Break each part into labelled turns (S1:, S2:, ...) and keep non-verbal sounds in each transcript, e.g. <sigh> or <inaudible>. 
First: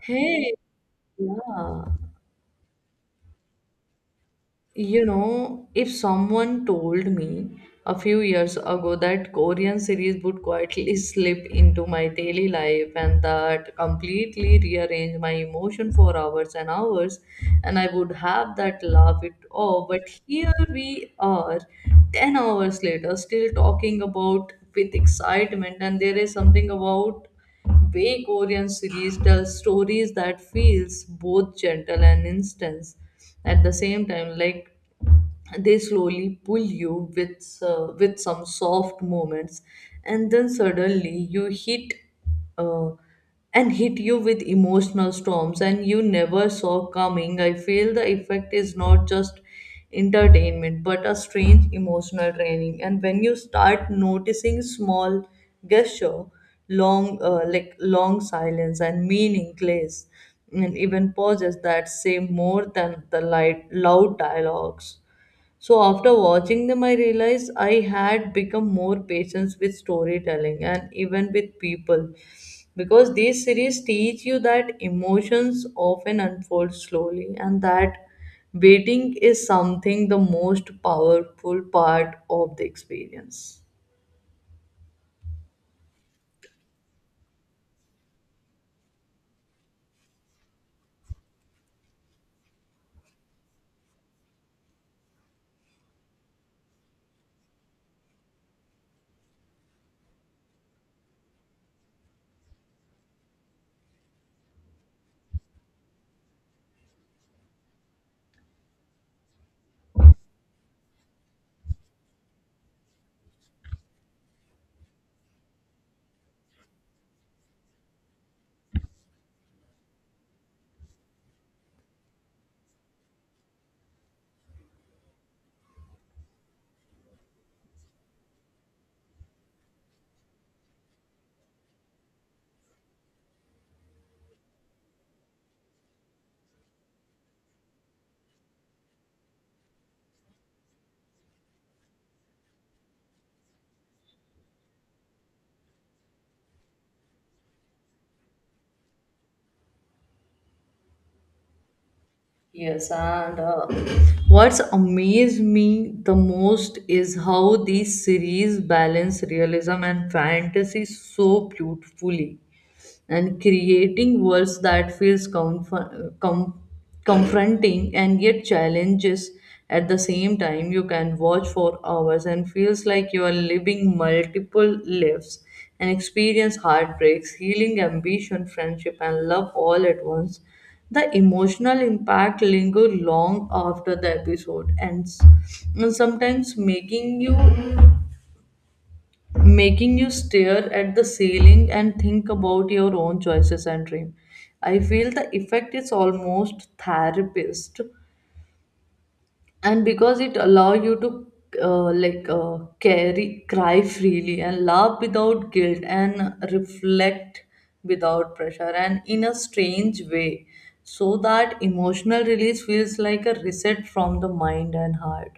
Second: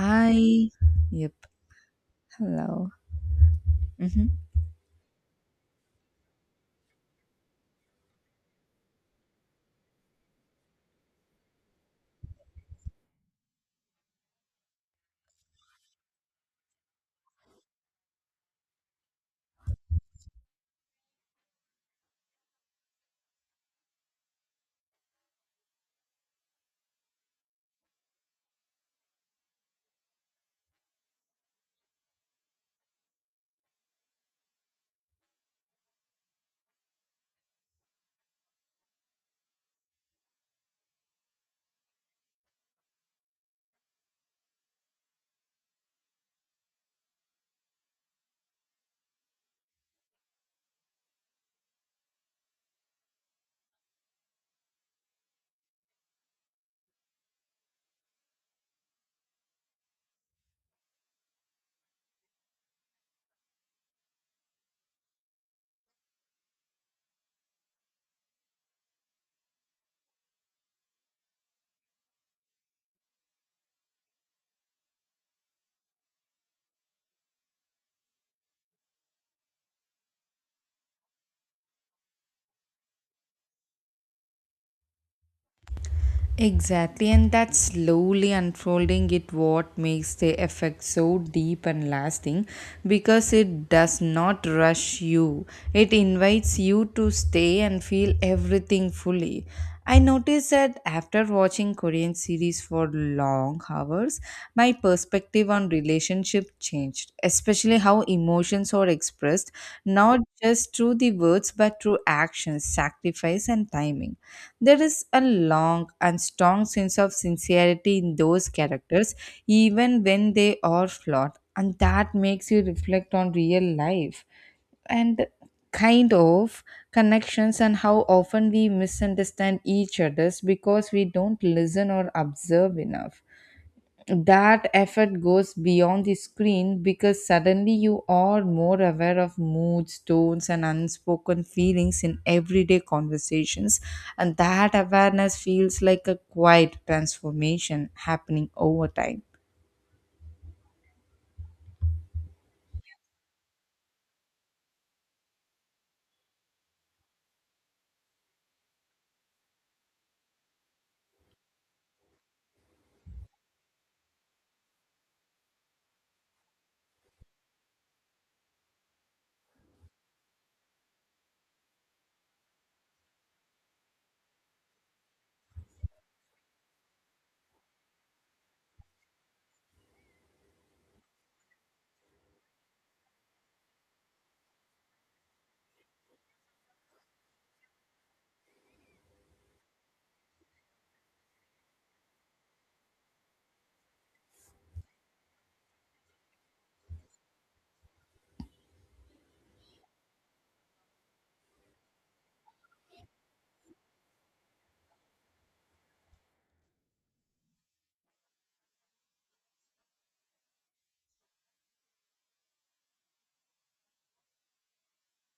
S1: Hey,
S2: Yep.
S1: yeah.
S2: Hello. Hmm.
S1: You know, if someone told me a few years ago that Korean series would quietly <laughs> slip into my daily life and that completely rearrange my emotion for hours and hours, and I would have that laugh it off. But here we are, 10 hours later, still talking about with excitement, and there is something about Bay Korean series tells stories that feels both gentle and intense at the same time. Like they slowly pull you with with some soft movements and then suddenly you hit uh, and hit you with emotional storms and you never saw coming. I feel the effect is not just entertainment but a strange emotional training, and when you start noticing small gesture, long like long silence and meaningless and even pauses that say more than the light loud dialogues. So after watching them, I realized I had become more patient with storytelling and even with people, because these series teach you that emotions often unfold slowly and that waiting is something the most powerful part of the experience.
S2: Exactly. And that slowly unfolding it what makes the effect so deep and lasting because it does not rush you. It invites you to stay and feel everything fully. I noticed that after watching Korean series for long hours, my perspective on relationship changed, especially how emotions are expressed, not just through the words but through actions, sacrifice, and timing. There is a long and strong sense of sincerity in those characters, even when they are flawed, and that makes you reflect on real life and kind of connections, and how often we misunderstand each others because we don't listen or observe enough. That effort goes beyond the screen because suddenly you are more aware of moods, tones, and unspoken feelings in everyday conversations, and that awareness feels like a quiet transformation happening over time.
S1: Yes, and what's amazed me the most is how these series balance realism and fantasy so beautifully and creating worlds that feels confronting and yet challenges at the same time. You can watch for hours and feels like you are living multiple lives and experience heartbreaks, healing, ambition, friendship, and love all at once. The emotional impact linger long after the episode ends, and sometimes making you stare at the ceiling and think about your own choices and dream. I feel the effect is almost therapist, and because it allow you to carry cry freely and laugh without guilt and reflect without pressure, and in a strange way, so that emotional release feels like a reset from the mind and heart.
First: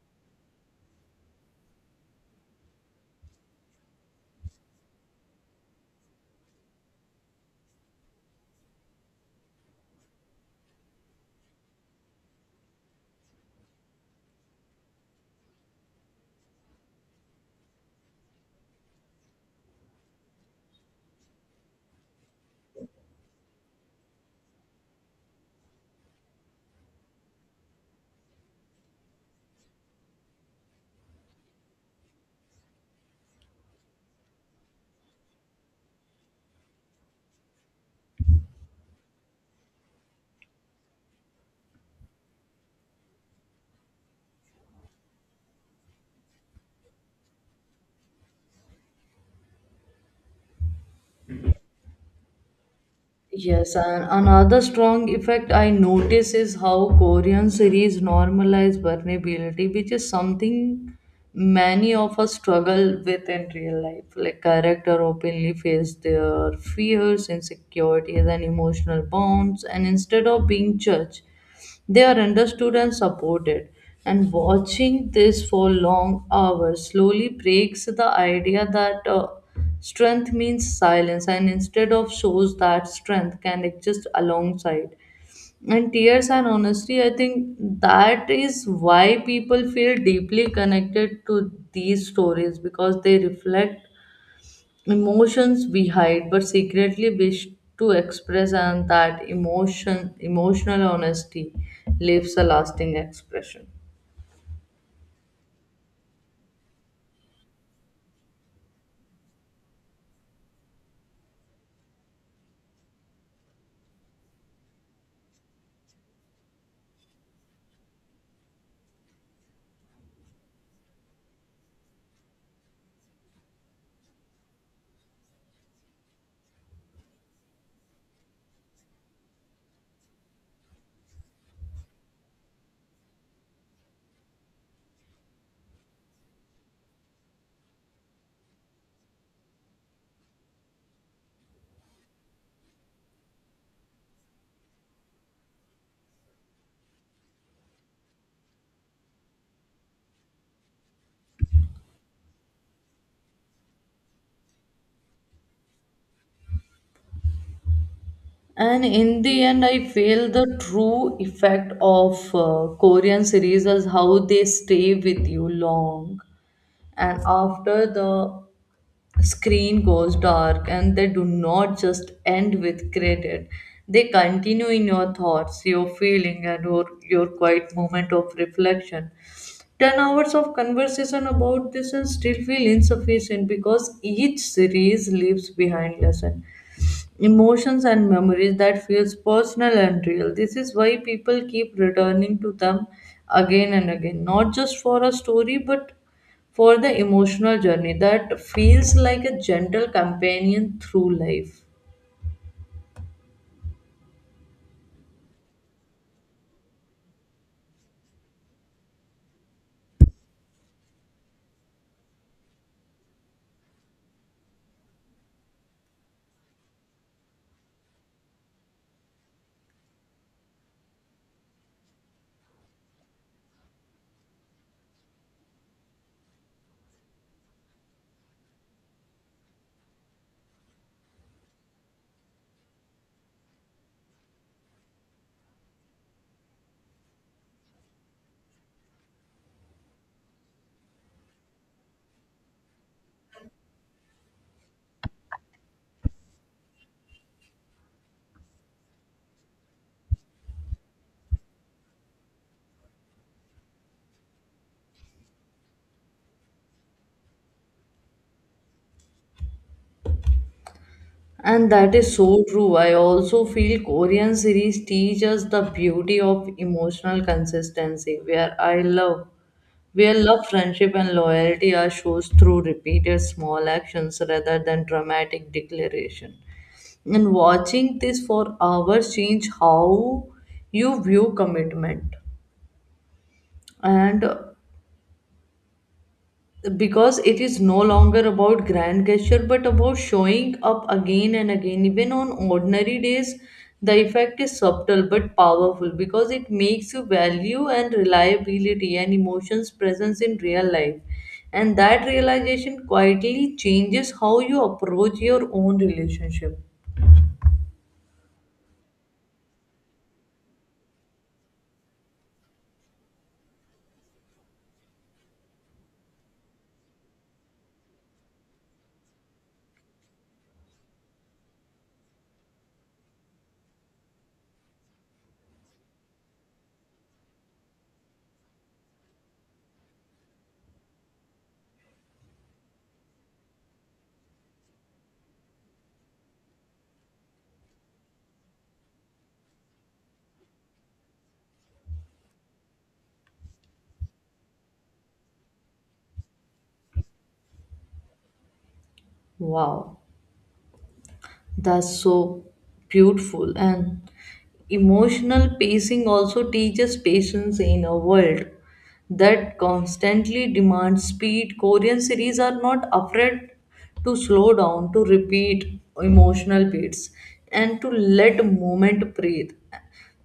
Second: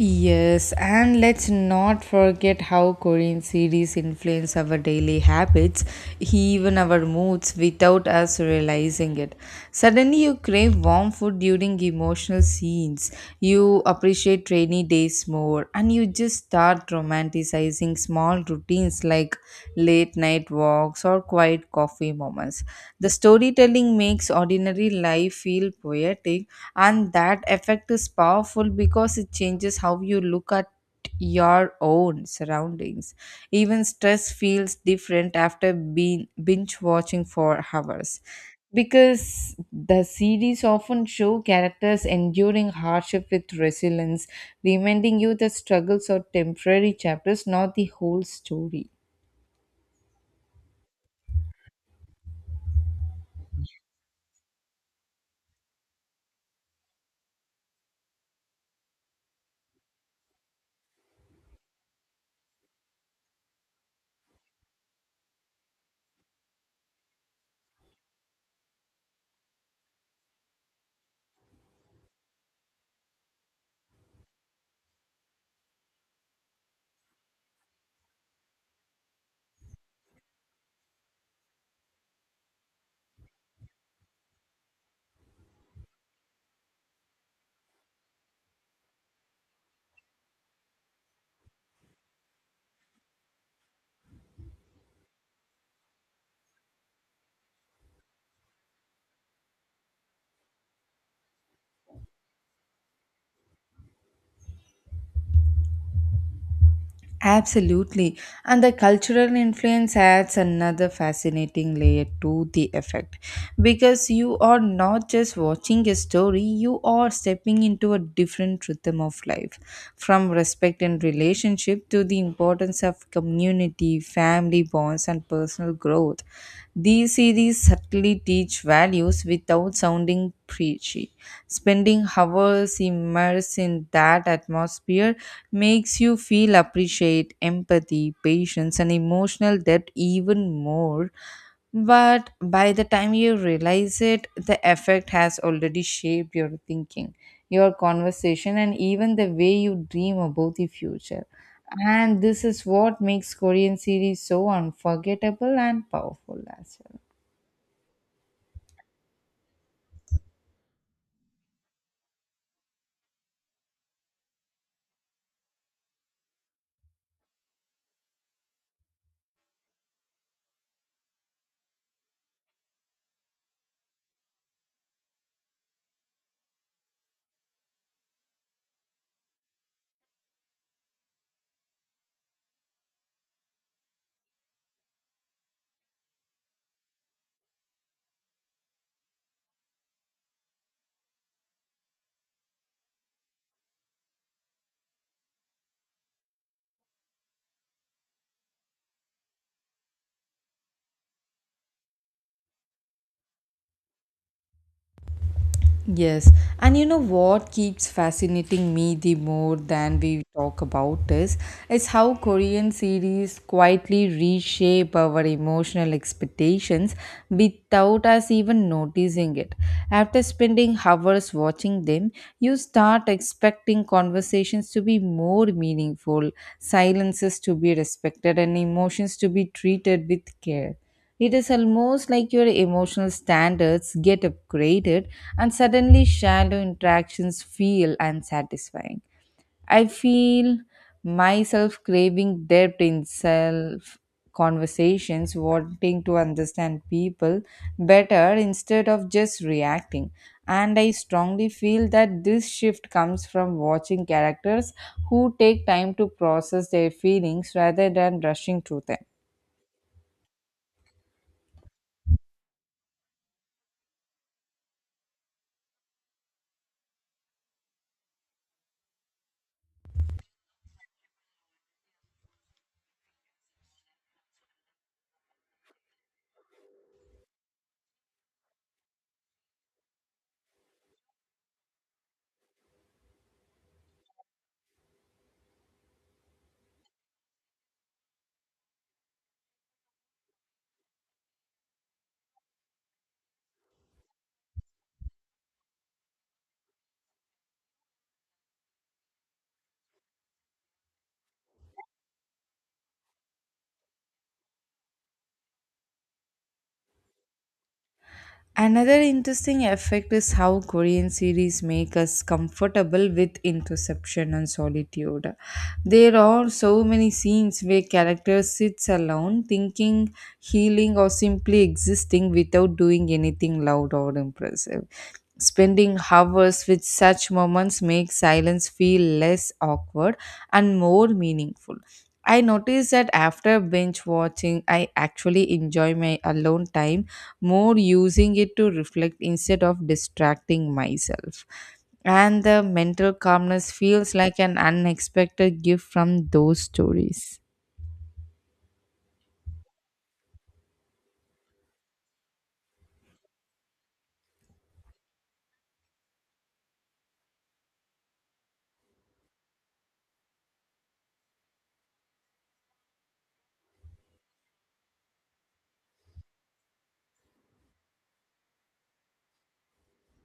S2: Yes, and let's not forget how Korean series influence our daily habits, even our moods, without us realizing it. Suddenly, you crave warm food during emotional scenes, you appreciate rainy days more, and you just start romanticizing small routines like late night walks or quiet coffee moments. The storytelling makes ordinary life feel poetic, and that effect is powerful because it changes how you look at your own surroundings. Even stress feels different after being binge watching for hours, because the series often show characters enduring hardship with resilience, reminding you that struggles are temporary chapters, not the whole story.
S1: Yes, and another strong effect I notice is how Korean series normalize vulnerability, which is something many of us struggle with in real life. Like character openly face their fears, insecurities, and emotional bonds, and instead of being judged. They are understood and supported. And watching this for long hours slowly breaks the idea that strength means silence, and instead of shows that strength can exist alongside. And tears and honesty, I think that is why people feel deeply connected to these stories, because they reflect emotions we hide but secretly wish to express. And that emotional honesty leaves a lasting expression.
S2: Absolutely. And the cultural influence adds another fascinating layer to the effect, because you are not just watching a story, you are stepping into a different rhythm of life, from respect and relationship to the importance of community, family bonds, and personal growth. These series subtly teach values without sounding preachy. Spending hours immersed in that atmosphere makes you feel appreciate empathy, patience, and emotional depth even more. But by the time you realize it, the effect has already shaped your thinking, your conversation, and even the way you dream about the future. And this is what makes Korean series so unforgettable and powerful as well.
S1: And in the end, I feel the true effect of Korean series is how they stay with you long and after the screen goes dark, and they do not just end with credit. They continue in your thoughts, your feeling, and your quiet moment of reflection. 10 hours of conversation about this and still feel insufficient, because each series leaves behind lesson, emotions, and memories that feels personal and real. This is why people keep returning to them again and again, not just for a story but for the emotional journey that feels like a gentle companion through life.
S2: Yes, and you know what keeps fascinating me the more than we talk about is how Korean series quietly reshape our emotional expectations without us even noticing it. After spending hours watching them, you start expecting conversations to be more meaningful, silences to be respected, and emotions to be treated with care. It is almost like your emotional standards get upgraded, and suddenly shallow interactions feel unsatisfying. I feel myself craving depth in self conversations, wanting to understand people better instead of just reacting. And I strongly feel that this shift comes from watching characters who take time to process their feelings rather than rushing through them.
S1: And that is so true. I also feel Korean series teach us the beauty of emotional consistency, where love, friendship, and loyalty are shows through repeated small actions rather than dramatic declaration. And watching this for hours change how you view commitment. And because it is no longer about grand gesture but about showing up again and again even on ordinary days, the effect is subtle but powerful, because it makes you value and reliability and emotions presence in real life, and that realization quietly changes how you approach your own relationship.
S2: Another interesting effect is how Korean series make us comfortable with introspection and solitude. There are so many scenes where characters sits alone, thinking, healing, or simply existing without doing anything loud or impressive. Spending hours with such moments makes silence feel less awkward and more meaningful. I noticed that after binge watching, I actually enjoy my alone time more, using it to reflect instead of distracting myself. And the mental calmness feels like an unexpected gift from those stories.
S1: Wow, that's so beautiful. And emotional pacing also teaches patience in a world that constantly demand speed. Korean series are not afraid to slow down, to repeat emotional beats, and to let moment breathe.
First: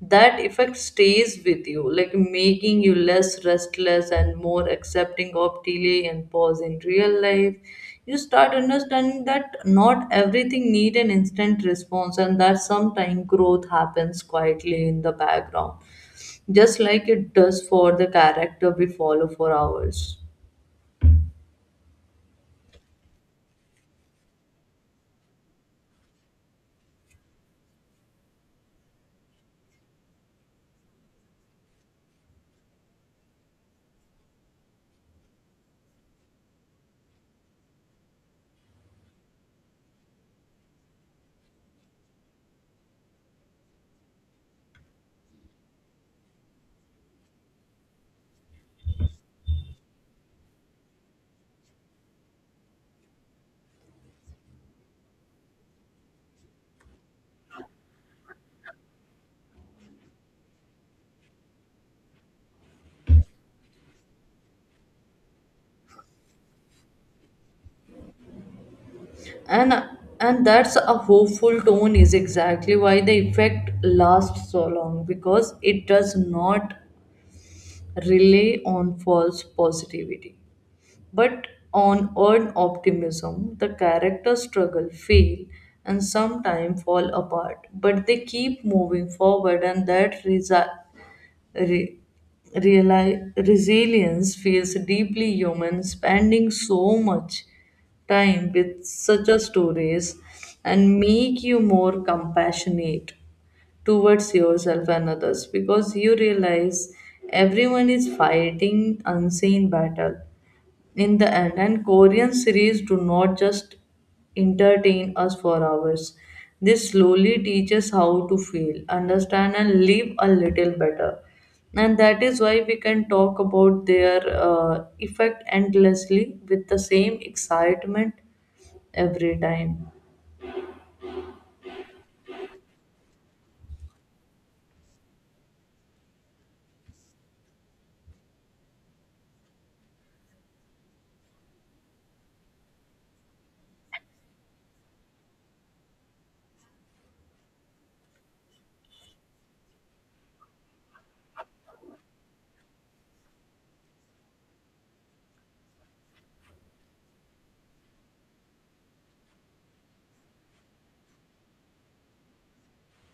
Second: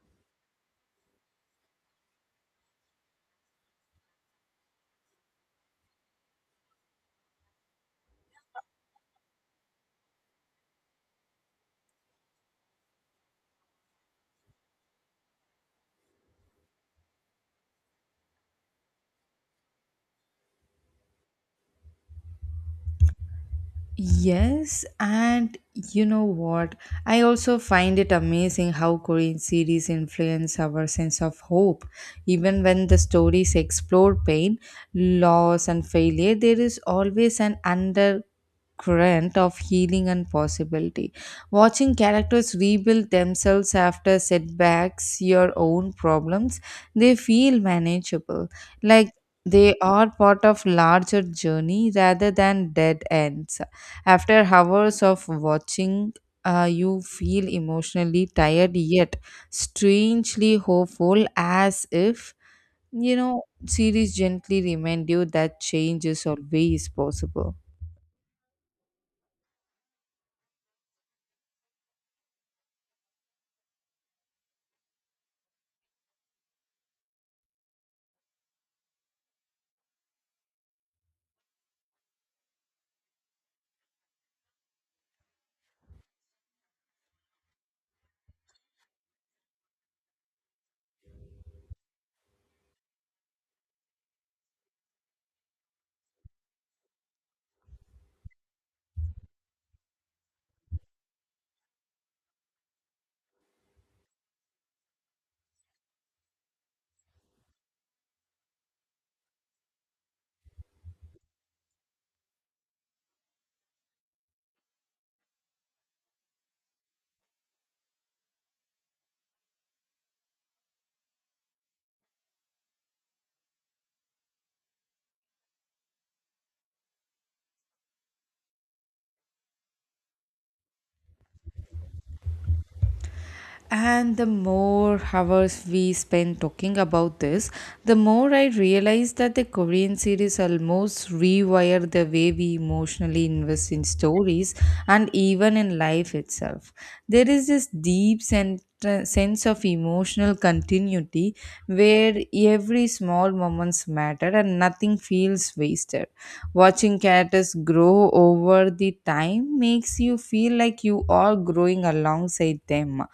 S1: That effect stays with you, like making you less restless and more accepting of delay and pause in real life. You start understanding that not everything need an instant response, and that sometimes growth happens quietly in the background, just like it does for the character we follow for hours.
S2: Yes, and you know what? I also find it amazing how Korean series influence our sense of hope. Even when the stories explore pain, loss, and failure, there is always an under current of healing and possibility. Watching characters rebuild themselves after setbacks, your own problems, they feel manageable. Like they are part of larger journey rather than dead ends. After hours of watching, you feel emotionally tired yet strangely hopeful, as if you know series gently remind you that change is always possible.
S1: And and that's a hopeful tone is exactly why the effect lasts so long, because it does not rely on false positivity but on earned optimism. The characters struggle, fail, and sometimes fall apart, but they keep moving forward, and that re- resilience feels deeply human. Spending so much time with such a stories and make you more compassionate towards yourself and others, because you realize everyone is fighting unseen battle. In the end, And Korean series do not just entertain us for hours, they slowly teach us how to feel, understand, and live a little better. And that is why we can talk about their effect endlessly with the same excitement every time.
S2: And the more hours we spend talking about this, the more I realize that the Korean series almost rewire the way we emotionally invest in stories and even in life itself. There is this deep sense of emotional continuity where every small moments matter and nothing feels wasted. Watching characters grow over the time makes you feel like you are growing alongside them,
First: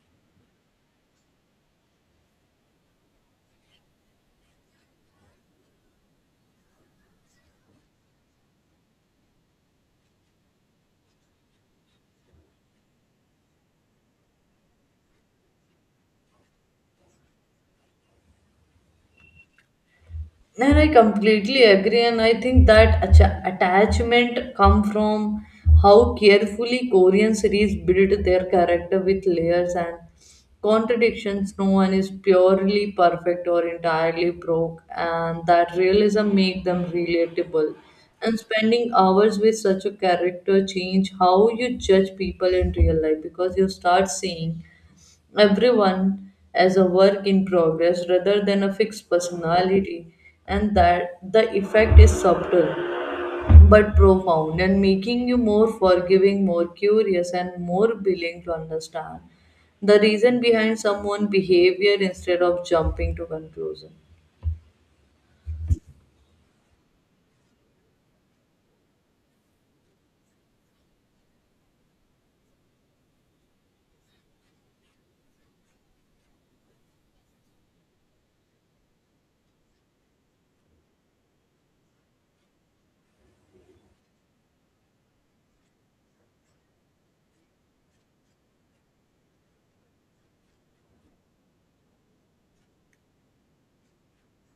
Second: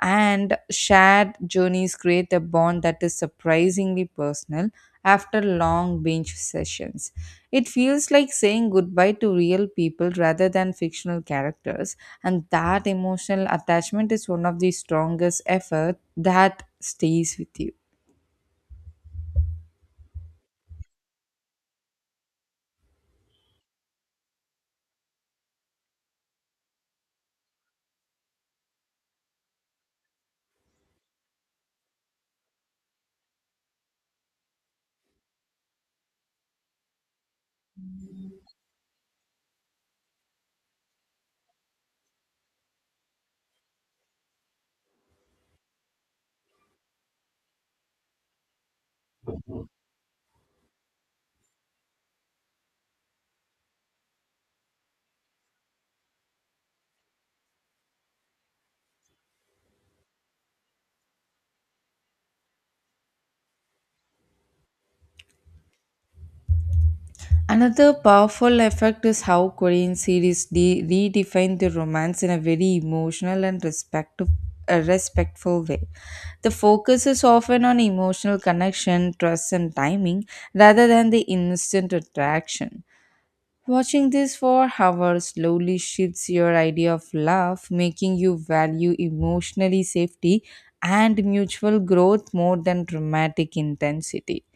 S2: and shared journeys create a bond that is surprisingly personal after long bench sessions. It feels like saying goodbye to real people rather than fictional characters, and that emotional attachment is one of the strongest effort that stays with you.
S1: And I completely agree, and I think that attachment come from how carefully Korean series build their character with layers and contradictions. No one is purely perfect or entirely broke, and that realism make them relatable, and spending hours with such a character change how you judge people in real life, because you start seeing everyone as a work in progress rather than a fixed personality. And that the effect is subtle but profound, and making you more forgiving, more curious, and more willing to understand the reason behind someone's behavior instead of jumping to conclusion.
S2: Another powerful effect is how Korean series redefine the romance in a very emotional and respectful way. The focus is often on emotional connection, trust, and timing rather than the instant attraction. Watching this for hours slowly shifts your idea of love, making you value emotionally safety and mutual growth more than dramatic intensity.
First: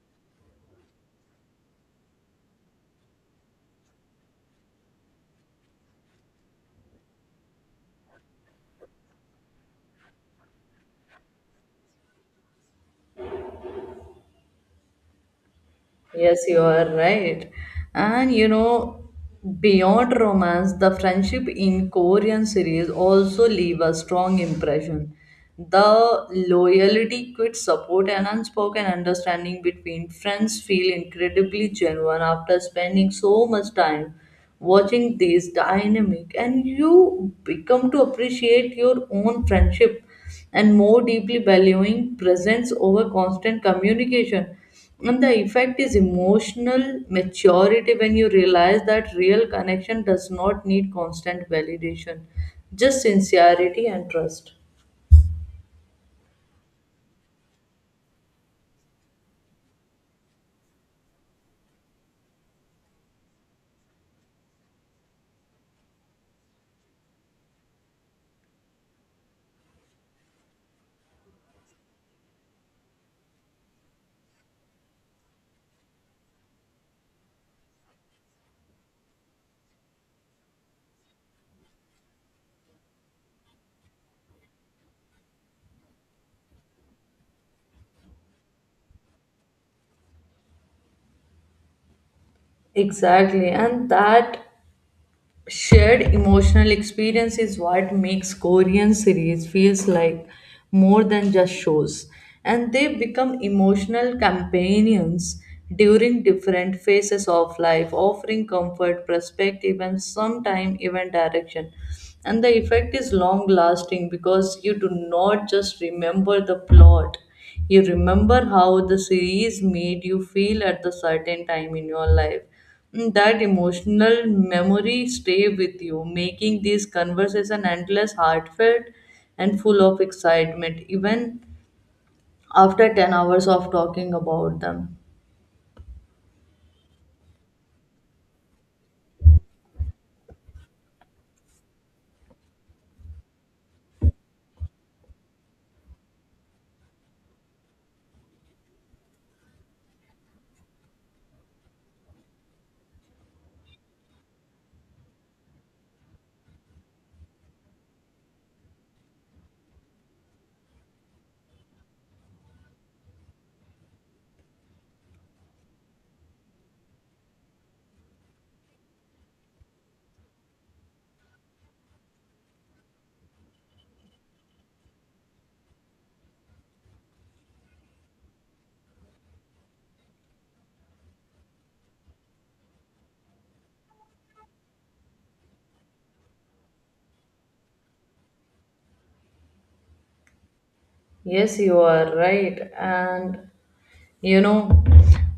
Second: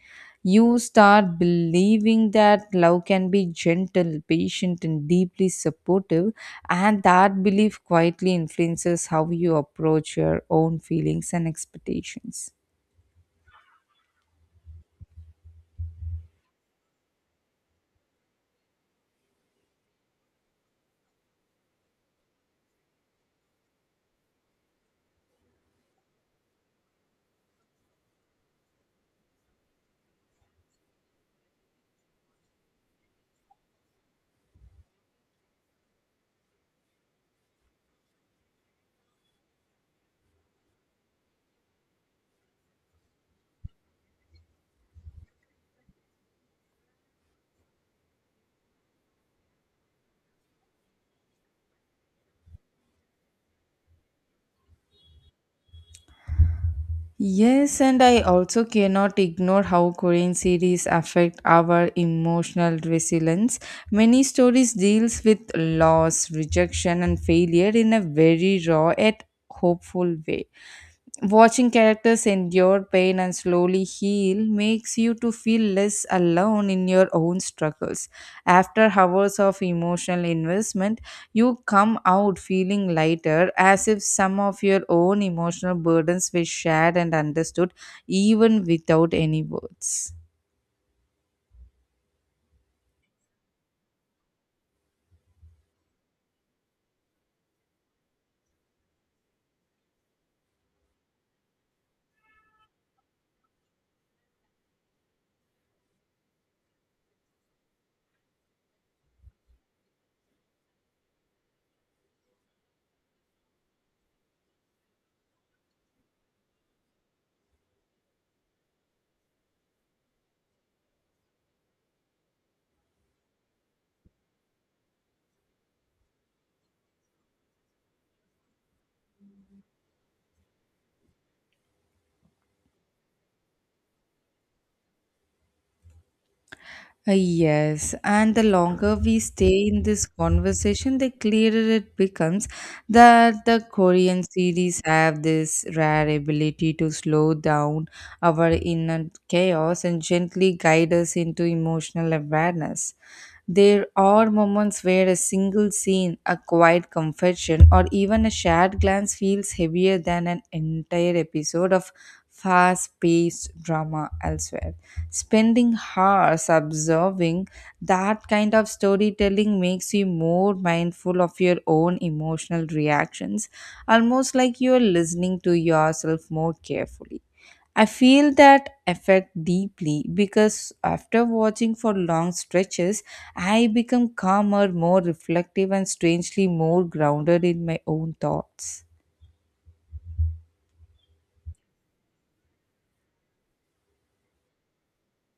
S2: You start believing that love can be gentle, patient, and deeply supportive, and that belief quietly influences how you approach your own feelings and expectations.
S1: Yes, you are right. And you know, beyond romance, the friendship in Korean series also leave a strong impression. The loyalty, quick support, and unspoken understanding between friends feel incredibly genuine. After spending so much time watching these dynamic, and you become to appreciate your own friendship and more deeply valuing presence over constant communication, and the effect is emotional maturity when you realize that real connection does not need constant validation, just sincerity and trust.
S2: Yes, and I also cannot ignore how Korean series affect our emotional resilience. Many stories deals with loss, rejection, and failure in a very raw yet hopeful way. Watching characters endure pain and slowly heal makes you to feel less alone in your own struggles. After hours of emotional investment, you come out feeling lighter, as if some of your own emotional burdens were shared and understood even without any words.
S1: Exactly, and that shared emotional experience is what makes Korean series feels like more than just shows, and they become emotional companions during different phases of life, offering comfort, perspective, and sometimes even direction. And the effect is long lasting, because you do not just remember the plot, you remember how the series made you feel at the certain time in your life. Mm, that emotional memory stay with you, making this conversation endless, heartfelt, and full of excitement, even after 10 hours of talking about them.
S2: Yes, and the longer we stay in this conversation, the clearer it becomes that the Korean series have this rare ability to slow down our inner chaos and gently guide us into emotional awareness. There are moments where a single scene, a quiet confession, or even a shared glance feels heavier than an entire episode of fast paced drama elsewhere. Spending hours observing that kind of storytelling makes you more mindful of your own emotional reactions, almost like you're listening to yourself more carefully. I feel that effect deeply because after watching for long stretches, I become calmer, more reflective, and strangely more grounded in my own thoughts.
S1: Yes, you are right. And you know,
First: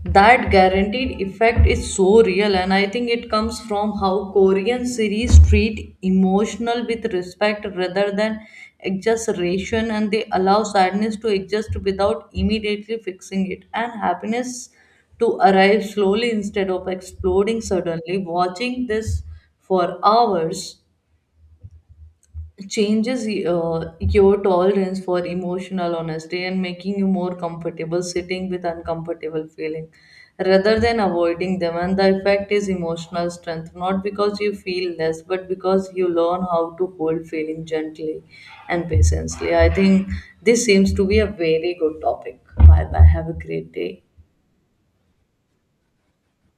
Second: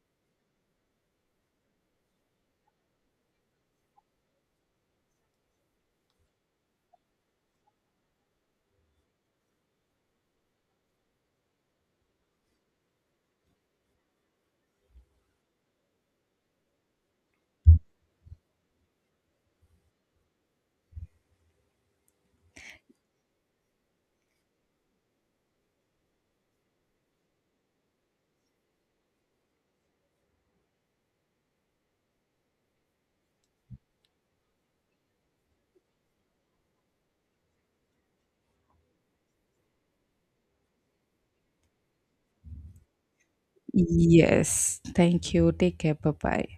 S1: that guaranteed effect is so real, and I think it comes from how Korean series treat emotional with respect rather than exaggeration, and they allow sadness to exist without immediately fixing it, and happiness to arrive slowly instead of exploding suddenly. Watching this for hours changes your tolerance for emotional honesty, and making you more comfortable sitting with uncomfortable feeling rather than avoiding them, and the effect is emotional strength, not because you feel less but because you learn how to hold feeling gently and patiently. I think this seems to be a very good topic. Bye bye, have a great day.
S2: Yes, thank you. Take care. Bye bye.